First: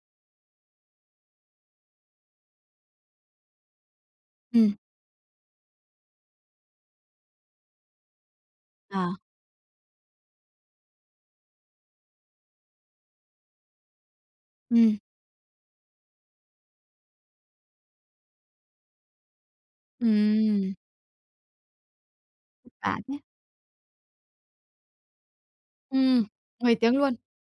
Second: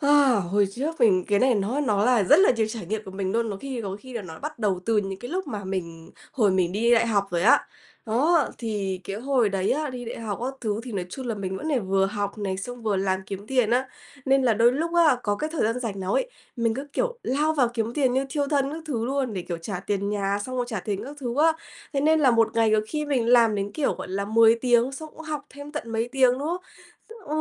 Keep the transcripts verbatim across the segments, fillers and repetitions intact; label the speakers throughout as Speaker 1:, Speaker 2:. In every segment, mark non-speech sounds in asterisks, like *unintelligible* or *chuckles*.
Speaker 1: A, hồi trước mình cái này nó nó là rất là nhiều trải nghiệm của mình luôn, nó khi có khi là nó bắt
Speaker 2: Ừm.
Speaker 1: đầu từ những cái lúc mà mình hồi mình đi đại học rồi á. Đó, thì cái
Speaker 2: À.
Speaker 1: hồi đấy á, đi đại học các thứ thì nói chung là mình vẫn phải vừa học này, xong vừa làm kiếm tiền á, nên là đôi lúc
Speaker 2: Ừm.
Speaker 1: á có cái thời gian rảnh nào ấy, mình cứ, kiểu, lao vào kiếm tiền như thiêu thân các thứ luôn, để, kiểu, trả tiền nhà, xong rồi
Speaker 2: Ừm!
Speaker 1: trả tiền các thứ á. Thế nên là một ngày
Speaker 2: *unintelligible*
Speaker 1: có
Speaker 2: Vả
Speaker 1: khi
Speaker 2: thế!
Speaker 1: mình làm đến, kiểu, gọi là, mười tiếng, xong cũng học thêm tận mấy
Speaker 2: Ừm.
Speaker 1: tiếng nữa. *unintelligible*
Speaker 2: mười tiếng luôn.
Speaker 1: Ừ,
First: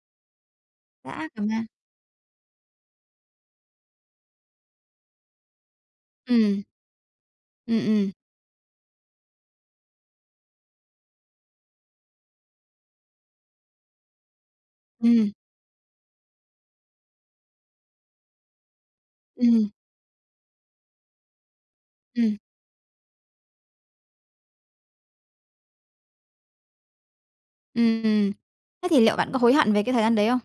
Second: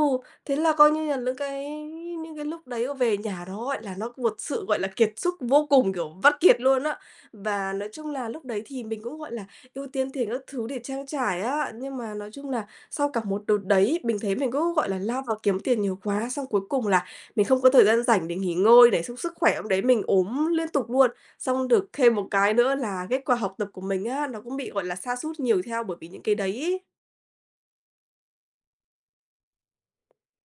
Speaker 1: thế là coi như là
Speaker 2: Dã
Speaker 1: lững
Speaker 2: cả man!
Speaker 1: cái những cái lúc đấy về nhà đó gọi là nó một sự, gọi là, kiệt sức vô cùng, kiểu, vắt kiệt
Speaker 2: Ừm.
Speaker 1: luôn á. Và
Speaker 2: Ừm,
Speaker 1: nói chung
Speaker 2: ừm.
Speaker 1: là lúc đấy thì mình cũng, gọi là, ưu tiên tiền các thứ để trang trải á, nhưng mà nói chung là sau cả một đợt đấy bình thấy mình cứ, gọi là, lao
Speaker 2: Ừm.
Speaker 1: vào kiếm tiền nhiều quá, xong cuối cùng là mình không có thời gian rảnh để nghỉ ngơi, để xong sức khỏe hôm
Speaker 2: Ừm.
Speaker 1: đấy mình ốm liên tục luôn. Xong được thêm một
Speaker 2: Ừm.
Speaker 1: cái nữa là kết quả học tập của mình á, nó cũng bị, gọi là, sa sút nhiều theo bởi vì những cái đấy ấy.
Speaker 2: Ừm, ừm. Thế thì liệu bạn có hối hận về cái thời gian đấy hông?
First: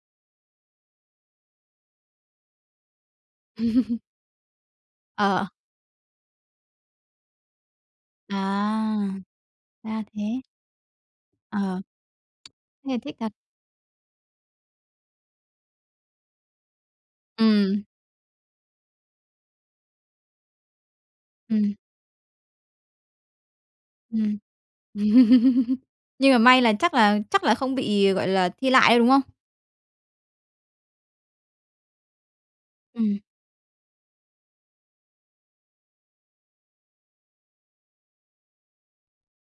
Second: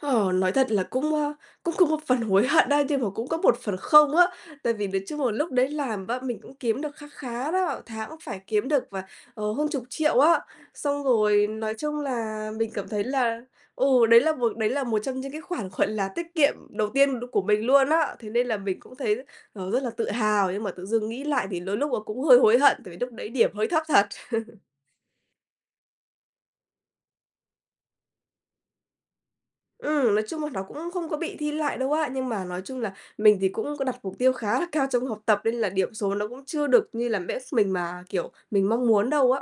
Speaker 1: Ờ, nói thật là cũng, ơ, cũng cũng một phần hối hận á, nhưng mà cũng có một phần
Speaker 2: *chuckles*
Speaker 1: không á, tại vì nói chung là
Speaker 2: Ờ, ờ.
Speaker 1: lúc đấy làm bá mình cũng kiếm được kha khá đó, tháng cũng phải kiếm được
Speaker 2: À!
Speaker 1: vài, ờ, hơn chục
Speaker 2: Ra
Speaker 1: triệu á.
Speaker 2: thế.
Speaker 1: Xong rồi nói
Speaker 2: Ờ.
Speaker 1: chung là mình cảm
Speaker 2: Nghe
Speaker 1: thấy
Speaker 2: thích thật.
Speaker 1: là, ừ, đấy là một đấy là một trong những cái khoản, gọi là, tiết kiệm đầu tiên được của mình
Speaker 2: Ừm.
Speaker 1: luôn á, thế nên là mình cũng thấy, ờ, rất là tự hào. Nhưng mà tự dưng nghĩ lại thì đôi
Speaker 2: Ừm.
Speaker 1: lúc là cũng hơi hối hận, tại vì lúc đấy điểm hơi thấp thật.
Speaker 2: Ừm.
Speaker 1: *chuckles*
Speaker 2: *chuckles* Nhưng mà may là chắc là chắc là không bị, gọi là, thi lại đâu, đúng không?
Speaker 1: Ừm, nói chung là nó cũng không có bị thi lại đâu á, nhưng mà nói chung là
Speaker 2: Ừm.
Speaker 1: mình thì cũng có đặt mục tiêu khá là cao trong học tập, nên là điểm số nó cũng chưa được như là mét mình mà, kiểu, mình mong muốn đâu á.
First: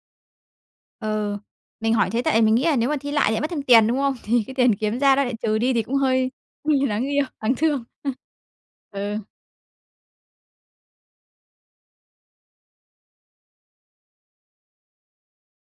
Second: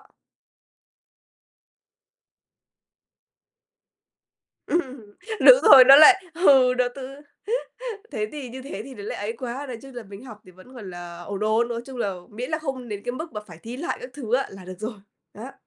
Speaker 2: Ờ. Mình hỏi thế tại vì mình nghĩ là nếu mà thi lại lại mất thêm tiền, đúng không? Thì cái tiền kiếm ra
Speaker 1: *chuckles*
Speaker 2: nó lại
Speaker 1: Đúng
Speaker 2: trừ đi thì
Speaker 1: rồi,
Speaker 2: cũng
Speaker 1: nó lại
Speaker 2: hơi
Speaker 1: ừ, đó
Speaker 2: *laughs* đáng
Speaker 1: tứ
Speaker 2: yêu đáng thương.
Speaker 1: *laughs* thế thì như thế thì
Speaker 2: Ơ.
Speaker 1: nó lại
Speaker 2: Ờ.
Speaker 1: ấy quá. Nói chung là mình học thì vẫn còn là ổn ổn, nói chung là miễn là không đến cái mức mà phải thi lại các thứ á là được rồi. Đó.